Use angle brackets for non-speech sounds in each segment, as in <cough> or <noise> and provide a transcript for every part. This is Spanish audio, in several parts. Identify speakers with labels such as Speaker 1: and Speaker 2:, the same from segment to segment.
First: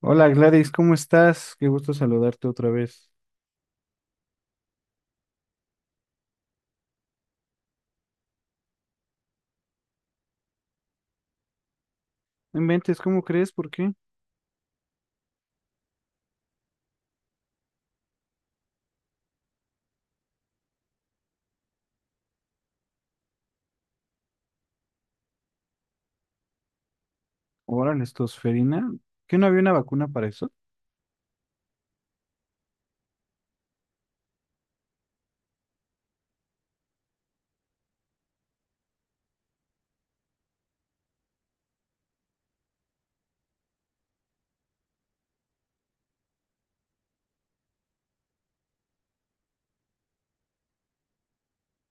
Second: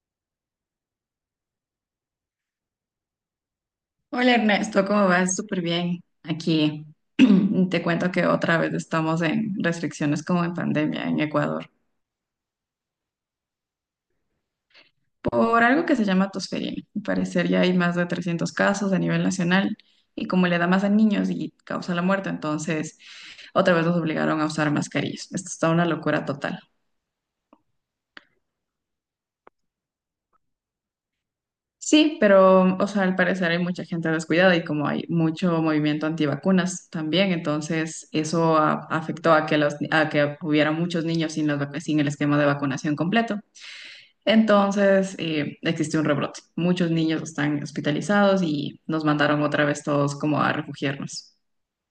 Speaker 1: Hola Gladys, ¿cómo estás? Qué gusto saludarte otra vez.
Speaker 2: Hola Ernesto, ¿cómo vas? Súper bien. Aquí <clears throat> te cuento que otra vez estamos en restricciones como en pandemia en Ecuador
Speaker 1: No inventes, ¿cómo crees? ¿Por qué?
Speaker 2: por algo que se llama tosferina. Al parecer ya hay más de 300 casos a nivel nacional y como le da más a niños y causa la muerte, entonces otra vez nos obligaron a usar mascarillas. Esto está una locura total.
Speaker 1: Órale, estosferina. ¿Qué no había una vacuna para eso?
Speaker 2: Sí, pero, o sea, al parecer hay mucha gente descuidada y como hay mucho movimiento antivacunas también, entonces eso afectó a a que hubiera muchos niños sin sin el esquema de vacunación completo. Entonces, existe un rebrote. Muchos niños están hospitalizados y nos mandaron otra vez todos como a refugiarnos.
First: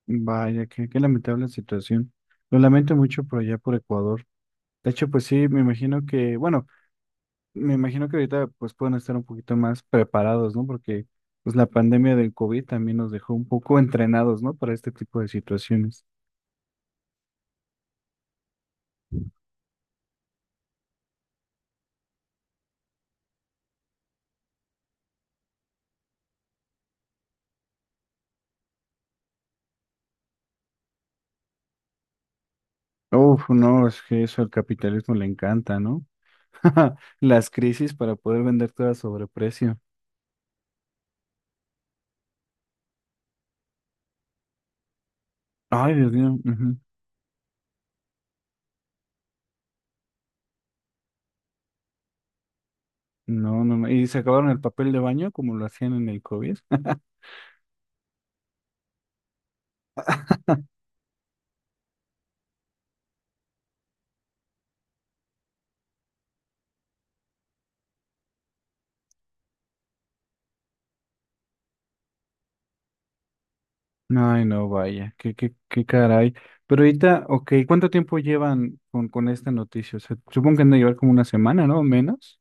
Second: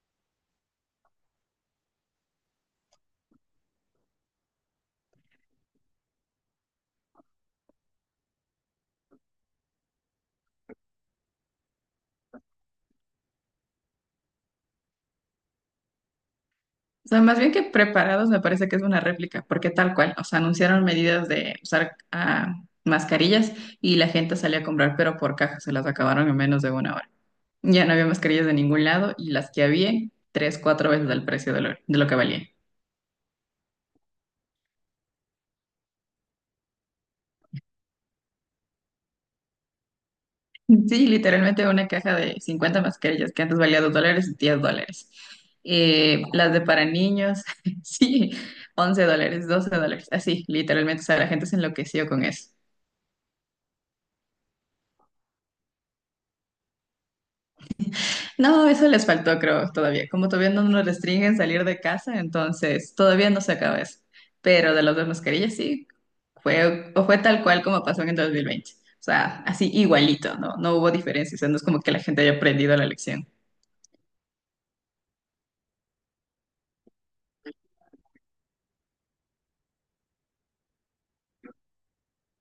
Speaker 1: Vaya, qué lamentable situación. Lo lamento mucho por allá por Ecuador. De hecho, pues sí, me imagino que, bueno, me imagino que ahorita pues pueden estar un poquito más preparados, ¿no? Porque pues la pandemia del COVID también nos dejó un poco entrenados, ¿no? Para este tipo de situaciones.
Speaker 2: O sea, más bien que preparados me parece que es una réplica, porque tal cual, o sea, anunciaron medidas de usar mascarillas y la gente salía a comprar, pero por caja se las acabaron en menos de una hora. Ya no había mascarillas de ningún lado y las que había, tres, cuatro veces el precio de lo que valía.
Speaker 1: Uf, no, es que eso al capitalismo le encanta, ¿no? <laughs> Las crisis para poder vender todo a sobreprecio.
Speaker 2: Sí, literalmente una caja de 50 mascarillas que antes valía $2, $10.
Speaker 1: Ay, Dios mío.
Speaker 2: Las de
Speaker 1: Ujú.
Speaker 2: para niños, <laughs> sí, $11, $12, así, literalmente, o sea, la gente se enloqueció con eso.
Speaker 1: No, no, no. Y se acabaron el papel de baño como lo hacían en el COVID.
Speaker 2: No, eso les faltó, creo, todavía. Como todavía no nos restringen salir de casa, entonces todavía no se acaba eso. Pero de las dos mascarillas, sí, fue tal cual como pasó en el 2020. O sea, así igualito, ¿no? No hubo diferencia. O sea, no es como que la gente haya aprendido la lección.
Speaker 1: <laughs> Ay, no, vaya, qué caray. Pero ahorita, ok, ¿cuánto tiempo llevan con esta noticia? O sea, supongo que han de llevar como una semana, ¿no? Menos.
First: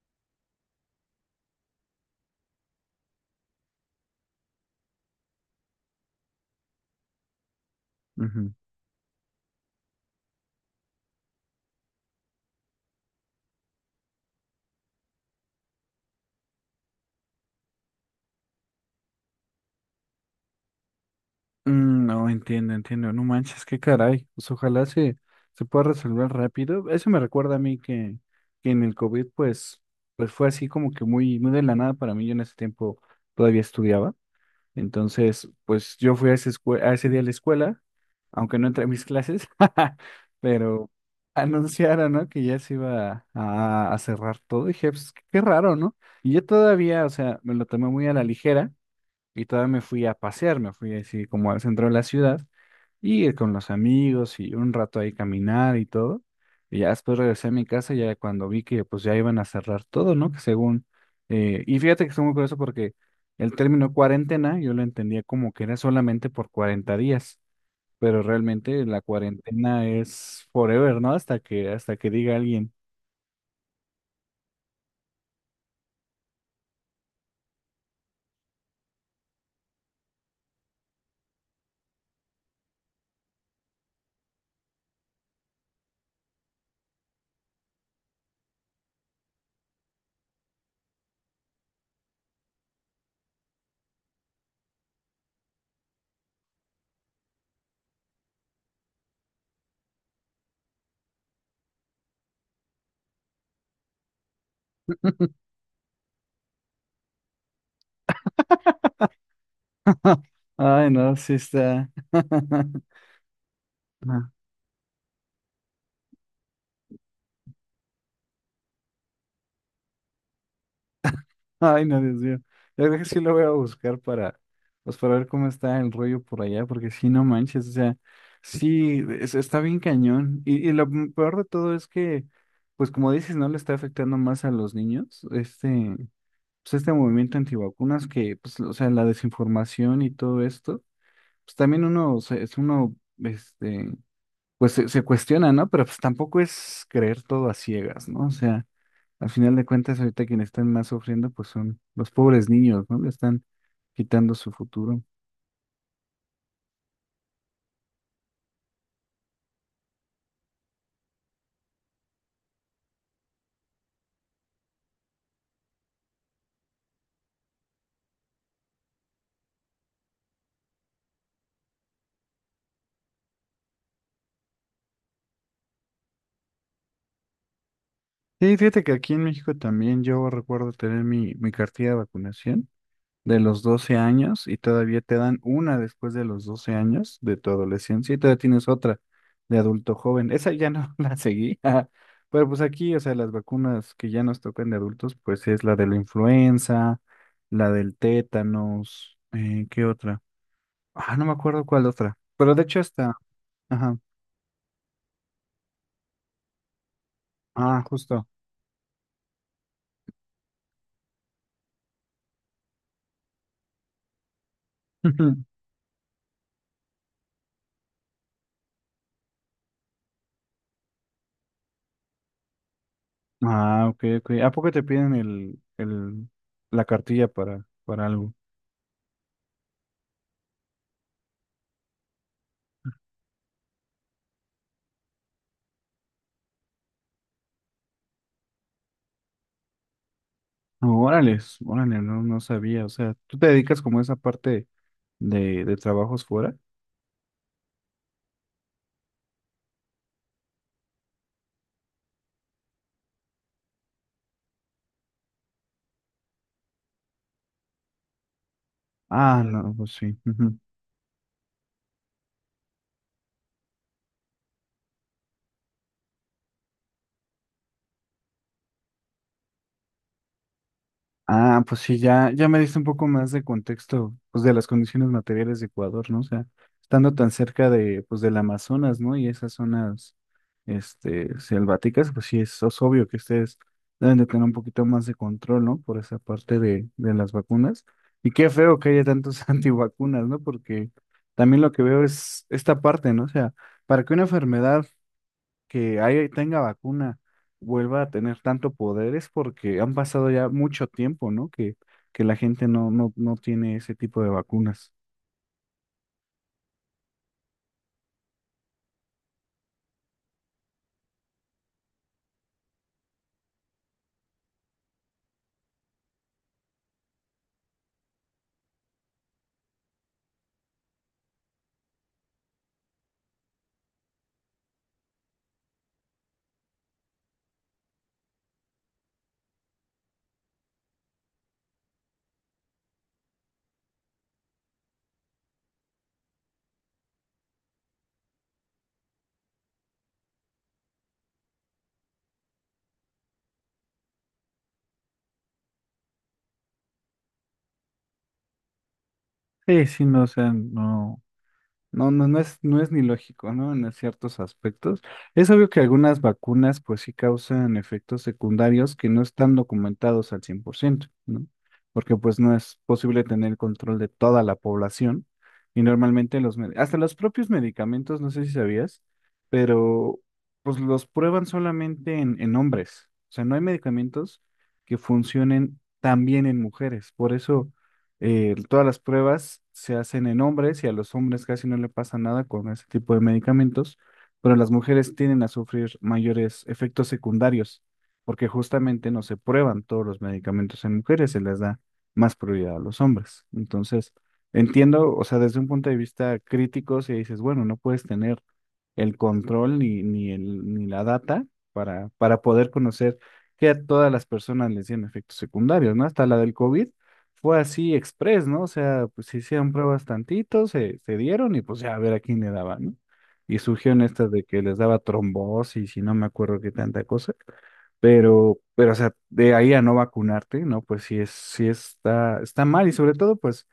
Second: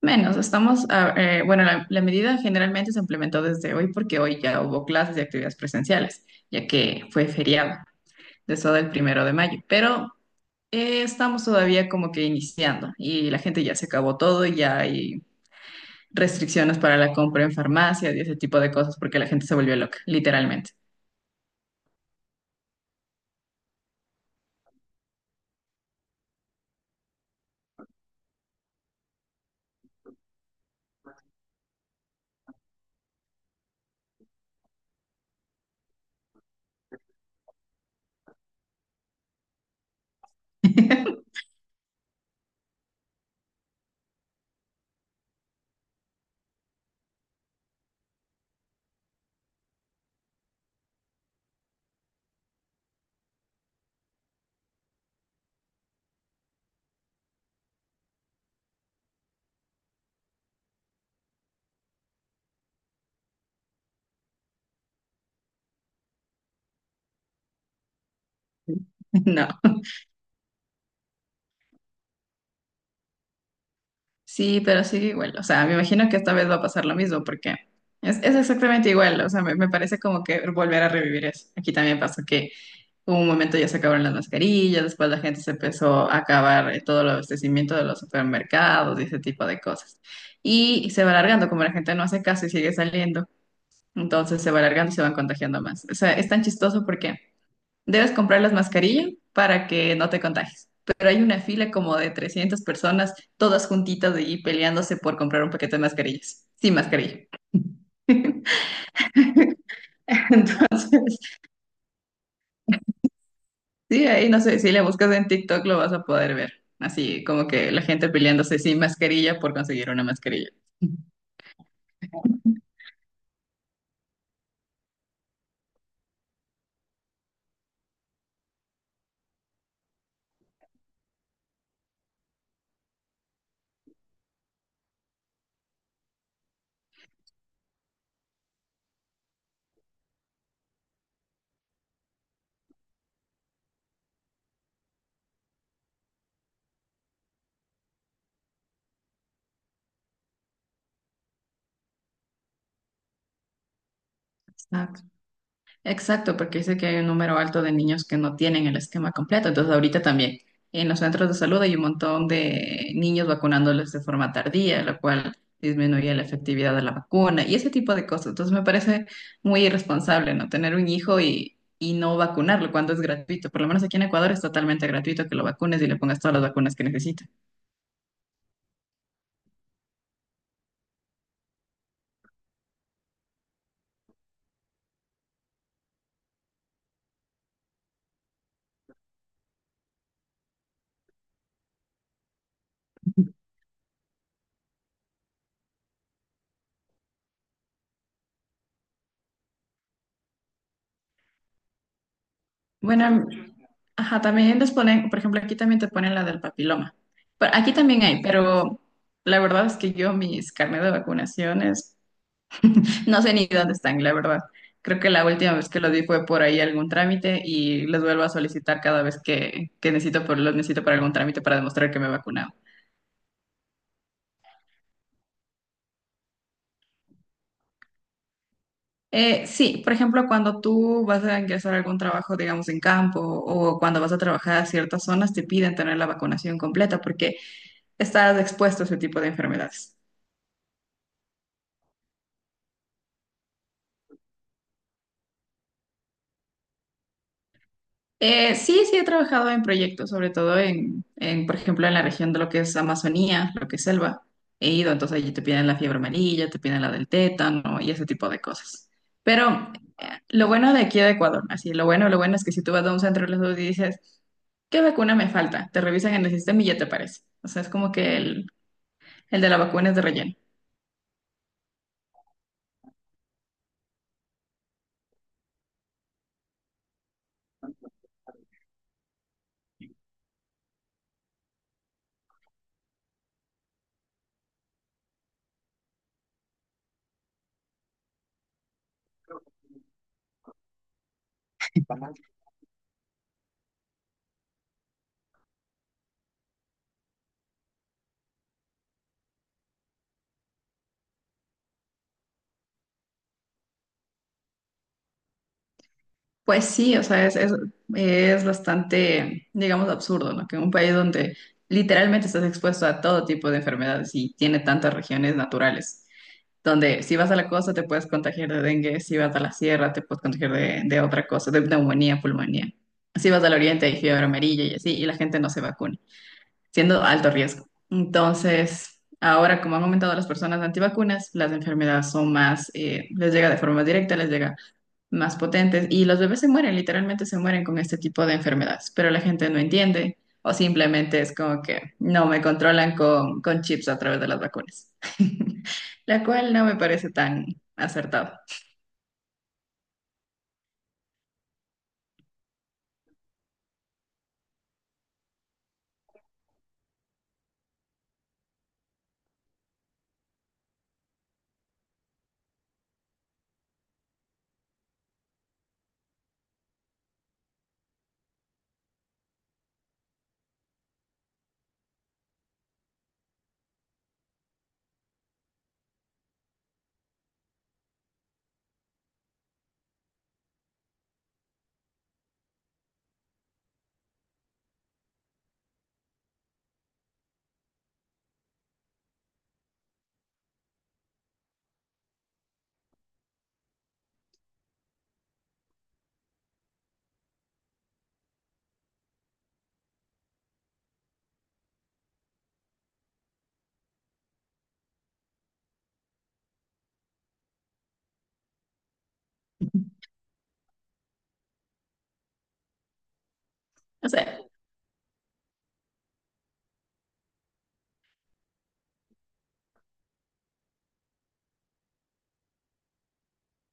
Speaker 2: Menos, estamos, bueno, la medida generalmente se implementó desde hoy porque hoy ya hubo clases y actividades presenciales, ya que fue feriado,
Speaker 1: Ujú.
Speaker 2: de eso del 1 de mayo. Pero estamos todavía como que iniciando y la gente ya se acabó todo, ya hay restricciones para la compra en farmacias y ese tipo de cosas porque la gente se volvió loca, literalmente.
Speaker 1: Mm, no, entiendo, entiendo. No manches, qué caray. Pues ojalá se pueda resolver rápido. Eso me recuerda a mí que en el COVID, pues fue así como que muy, muy de la nada para mí. Yo en ese tiempo todavía estudiaba. Entonces, pues yo fui a ese día a la escuela, aunque no entré a mis clases, <laughs> pero
Speaker 2: <laughs>
Speaker 1: anunciaron, ¿no? Que ya se iba a cerrar todo. Y dije, pues, qué raro, ¿no? Y yo todavía, o sea, me lo tomé muy a la ligera y todavía me fui a pasear, me fui así como al centro de la ciudad y con los amigos y un rato ahí caminar y todo. Y ya después regresé a mi casa ya cuando vi que pues ya iban a cerrar todo, ¿no? Que según… y fíjate que estoy muy curioso porque el término cuarentena yo lo entendía como que era solamente por 40 días, pero realmente la
Speaker 2: No.
Speaker 1: cuarentena es forever, ¿no? Hasta que diga alguien.
Speaker 2: Sí, pero sigue igual. O sea, me imagino que esta vez va a pasar lo mismo porque es exactamente igual. O sea, me parece como que volver a revivir eso. Aquí también pasó que hubo un momento ya se acabaron las mascarillas, después la gente se empezó a acabar todo el abastecimiento de los supermercados y ese tipo de cosas. Y se va alargando, como la gente no hace caso y sigue saliendo, entonces se va alargando y se van contagiando más. O sea, es tan chistoso porque debes comprar las mascarillas para que no te contagies. Pero hay una fila como de 300 personas, todas juntitas y peleándose por comprar un paquete de mascarillas. Sin mascarilla. <laughs>
Speaker 1: <laughs> Ay, no,
Speaker 2: Entonces,
Speaker 1: sí está. <laughs>
Speaker 2: sí, ahí no sé, si le buscas en TikTok lo vas a poder ver. Así como que la gente peleándose sin mascarilla por conseguir una mascarilla.
Speaker 1: Ay, no, Dios mío. Yo creo que sí lo voy a buscar para ver cómo está el rollo por allá, porque sí, no manches, o sea, sí, está bien cañón. Y lo peor de todo es que, pues como dices, no le está afectando más a los niños, pues este movimiento antivacunas que, pues, o sea, la desinformación y todo esto, pues también uno, o sea, es uno, este, pues se cuestiona, ¿no? Pero pues tampoco es creer todo a ciegas, ¿no? O sea, al final de cuentas, ahorita quienes están más sufriendo, pues son los pobres niños, ¿no? Le están quitando su
Speaker 2: Ah,
Speaker 1: futuro.
Speaker 2: exacto, porque dice que hay un número alto de niños que no tienen el esquema completo. Entonces, ahorita también en los centros de salud hay un montón de niños vacunándoles de forma tardía, lo cual disminuye la efectividad de la vacuna y ese tipo de cosas. Entonces, me parece muy irresponsable, ¿no? Tener un hijo y no vacunarlo cuando es gratuito. Por lo menos aquí en Ecuador es totalmente gratuito que lo vacunes y le pongas todas las vacunas que necesita.
Speaker 1: Sí, fíjate que aquí en México también yo recuerdo tener mi cartilla de vacunación de los 12 años y todavía te dan una después de los 12 años de tu adolescencia y todavía tienes otra de adulto joven. Esa ya no <laughs> la seguí. Ajá. Pero pues aquí, o sea, las vacunas que ya nos tocan de adultos, pues es la de la influenza, la del tétanos, ¿qué otra? Ah, no me acuerdo cuál otra. Pero de hecho
Speaker 2: Bueno,
Speaker 1: está. Ajá.
Speaker 2: ajá, también les ponen, por ejemplo, aquí también te ponen la del papiloma. Pero aquí
Speaker 1: Ah,
Speaker 2: también hay,
Speaker 1: justo.
Speaker 2: pero la verdad es que yo mis carnet de vacunaciones <laughs> no sé ni dónde están, la verdad. Creo que la última
Speaker 1: <laughs>
Speaker 2: vez que lo di fue por ahí algún trámite y les vuelvo a solicitar cada vez que necesito, los necesito para algún trámite para demostrar que me he vacunado.
Speaker 1: Ah, ok, ok. ¿A poco te piden la cartilla para algo?
Speaker 2: Sí, por ejemplo, cuando tú vas a ingresar a algún trabajo, digamos, en campo o cuando vas a trabajar a ciertas zonas, te piden tener la vacunación completa porque estás expuesto a ese tipo de enfermedades.
Speaker 1: No, órale, órale, no, no sabía. O sea, ¿tú te dedicas como a esa parte de trabajos fuera?
Speaker 2: Sí, sí he trabajado en proyectos, sobre todo por ejemplo, en la región de lo que es Amazonía, lo que es selva. He ido, entonces allí te piden la fiebre amarilla, te piden la del tétano y ese tipo de cosas.
Speaker 1: Ah,
Speaker 2: Pero
Speaker 1: no, pues sí.
Speaker 2: lo bueno de aquí de Ecuador, así, lo bueno es que si tú vas a un centro de salud y dices, ¿qué vacuna me falta? Te revisan en el sistema y ya te aparece. O sea, es como que el de la vacuna es de relleno.
Speaker 1: Ah, pues sí, ya, ya me diste un poco más de contexto, pues de las condiciones materiales de Ecuador, ¿no? O sea, estando tan cerca pues del Amazonas, ¿no? Y esas zonas, selváticas, pues sí, es obvio que ustedes deben de tener un poquito más de control, ¿no? Por esa parte de las vacunas. Y qué feo que haya tantos <laughs> antivacunas, ¿no? Porque también lo que veo es esta parte, ¿no? O sea, para que una enfermedad que ahí tenga vacuna vuelva a tener tanto poderes porque han pasado ya mucho tiempo, ¿no? Que la gente no, no, no tiene ese tipo de vacunas.
Speaker 2: Pues sí, o sea, es bastante, digamos, absurdo, ¿no? Que un país donde literalmente estás expuesto a todo tipo de enfermedades y tiene tantas regiones naturales, donde si vas a la costa te puedes contagiar de dengue, si vas a la sierra te puedes contagiar de otra cosa, de neumonía, pulmonía. Si vas al oriente hay fiebre amarilla y así, y la gente no se vacuna, siendo alto riesgo. Entonces, ahora como han aumentado las personas antivacunas, las enfermedades son más, les llega de forma directa, les llega más potentes y los bebés se mueren, literalmente se mueren con este tipo de enfermedades, pero la gente no entiende o simplemente es como que no me controlan con chips a través de las vacunas, <laughs> la cual no me parece tan acertado.
Speaker 1: Sí, sí, no, o sea, no. No, no, no es, no es ni lógico, ¿no? En ciertos aspectos. Es obvio que algunas vacunas, pues sí causan efectos secundarios que no están documentados al 100%, ¿no? Porque pues no es posible tener control de toda la población y normalmente hasta los propios medicamentos, no sé si sabías, pero pues los prueban solamente en hombres. O sea, no hay medicamentos que funcionen tan bien en mujeres. Por eso todas las pruebas se hacen en hombres y a los hombres casi no le pasa nada con ese tipo de medicamentos, pero las mujeres tienden a sufrir mayores efectos secundarios porque justamente no se prueban todos los medicamentos en mujeres, se les da más prioridad a los hombres. Entonces, entiendo, o sea, desde un punto de vista crítico, si dices, bueno, no puedes tener el control ni la data para poder conocer que a todas las personas les tienen efectos secundarios, ¿no? Hasta la del COVID fue así express, ¿no? O sea, pues se hicieron pruebas
Speaker 2: <laughs>
Speaker 1: tantito, se dieron y pues ya a ver a quién le daba, ¿no? Y surgieron
Speaker 2: No sé.
Speaker 1: estas de que les daba trombosis y no me acuerdo qué tanta cosa, pero, o sea, de ahí a no vacunarte, ¿no? Pues sí es, sí está mal y sobre todo, pues,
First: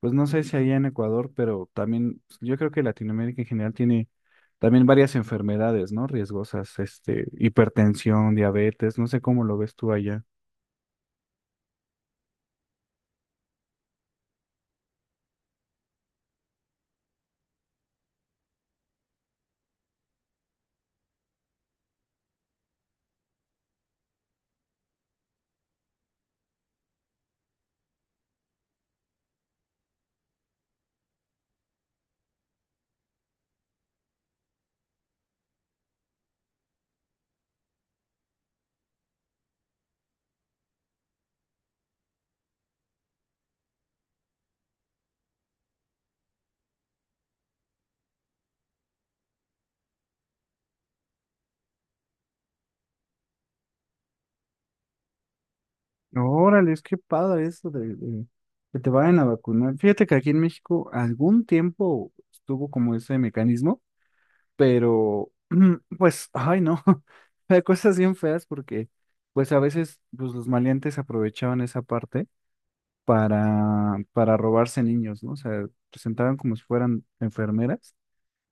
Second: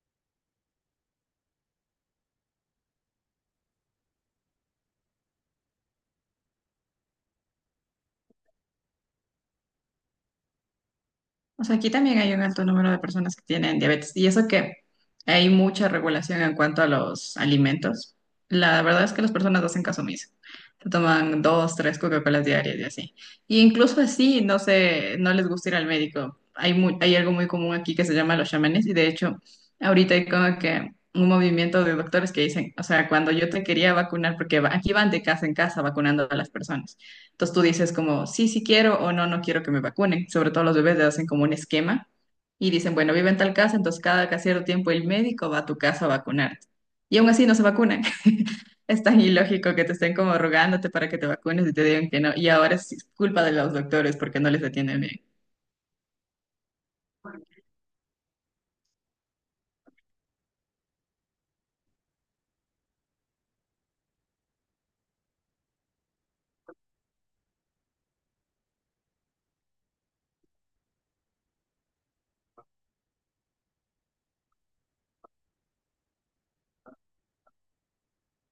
Speaker 1: pues no sé si allá en Ecuador, pero también pues, yo creo que Latinoamérica en general tiene también varias enfermedades, ¿no? Riesgosas, hipertensión, diabetes, no sé cómo lo ves tú allá.
Speaker 2: O sea, aquí también hay un alto número de personas que tienen diabetes y eso que hay mucha regulación en cuanto a los alimentos. La verdad es que las personas hacen caso omiso. Se toman dos, tres Coca-Colas diarias y así. Y incluso así, no sé, no les gusta ir al médico. Hay algo muy común aquí que se llama los chamanes y de hecho ahorita hay como que un movimiento de doctores que dicen, o sea, cuando yo te quería vacunar, porque aquí van de casa en casa vacunando a las personas. Entonces tú dices como, sí, sí quiero o no, no quiero que me vacunen. Sobre todo los bebés le hacen como un esquema y dicen, bueno, vive en tal casa, entonces cada cierto tiempo el médico va a tu casa a vacunarte. Y aún así no se vacunan. <laughs> Es tan ilógico que te estén como rogándote para que te vacunes y te digan que no. Y ahora sí es culpa de los doctores porque no les atienden bien.
Speaker 1: Órale, es que padre eso de que te vayan a vacunar. Fíjate que aquí en México algún tiempo estuvo como ese mecanismo, pero <clears throat> pues, ay no, <laughs> hay cosas bien feas porque pues a veces pues, los maleantes aprovechaban esa parte para robarse niños, ¿no? O sea, presentaban como si fueran enfermeras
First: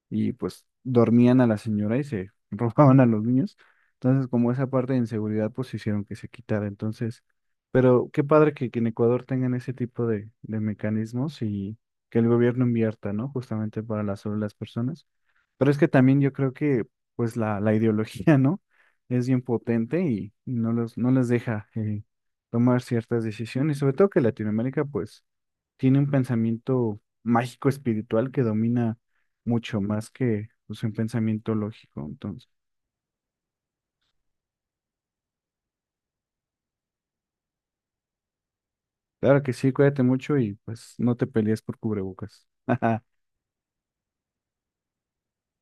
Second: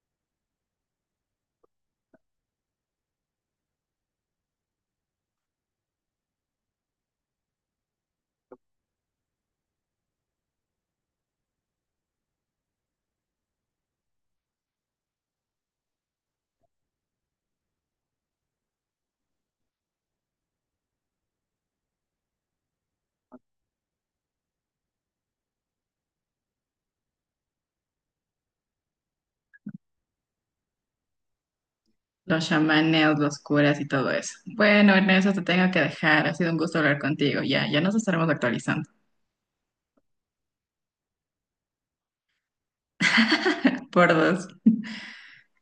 Speaker 1: y pues dormían a la señora y se <laughs> robaban a los niños. Entonces, como esa parte de inseguridad, pues hicieron que se quitara. Entonces, pero qué padre que en Ecuador tengan ese tipo de mecanismos y que el gobierno invierta, ¿no? Justamente sobre las personas. Pero es que también yo creo que pues la ideología, ¿no? Es bien potente y no les deja tomar ciertas decisiones. Sobre todo que Latinoamérica pues tiene un pensamiento mágico espiritual que domina mucho más que pues, un pensamiento lógico. Entonces,
Speaker 2: Los chamanes, los curas y todo eso. Bueno, Ernesto, te tengo que dejar. Ha sido un gusto hablar contigo. Ya, ya nos estaremos actualizando.
Speaker 1: claro que sí, cuídate mucho y pues no te pelees por cubrebocas. <laughs>
Speaker 2: Por dos.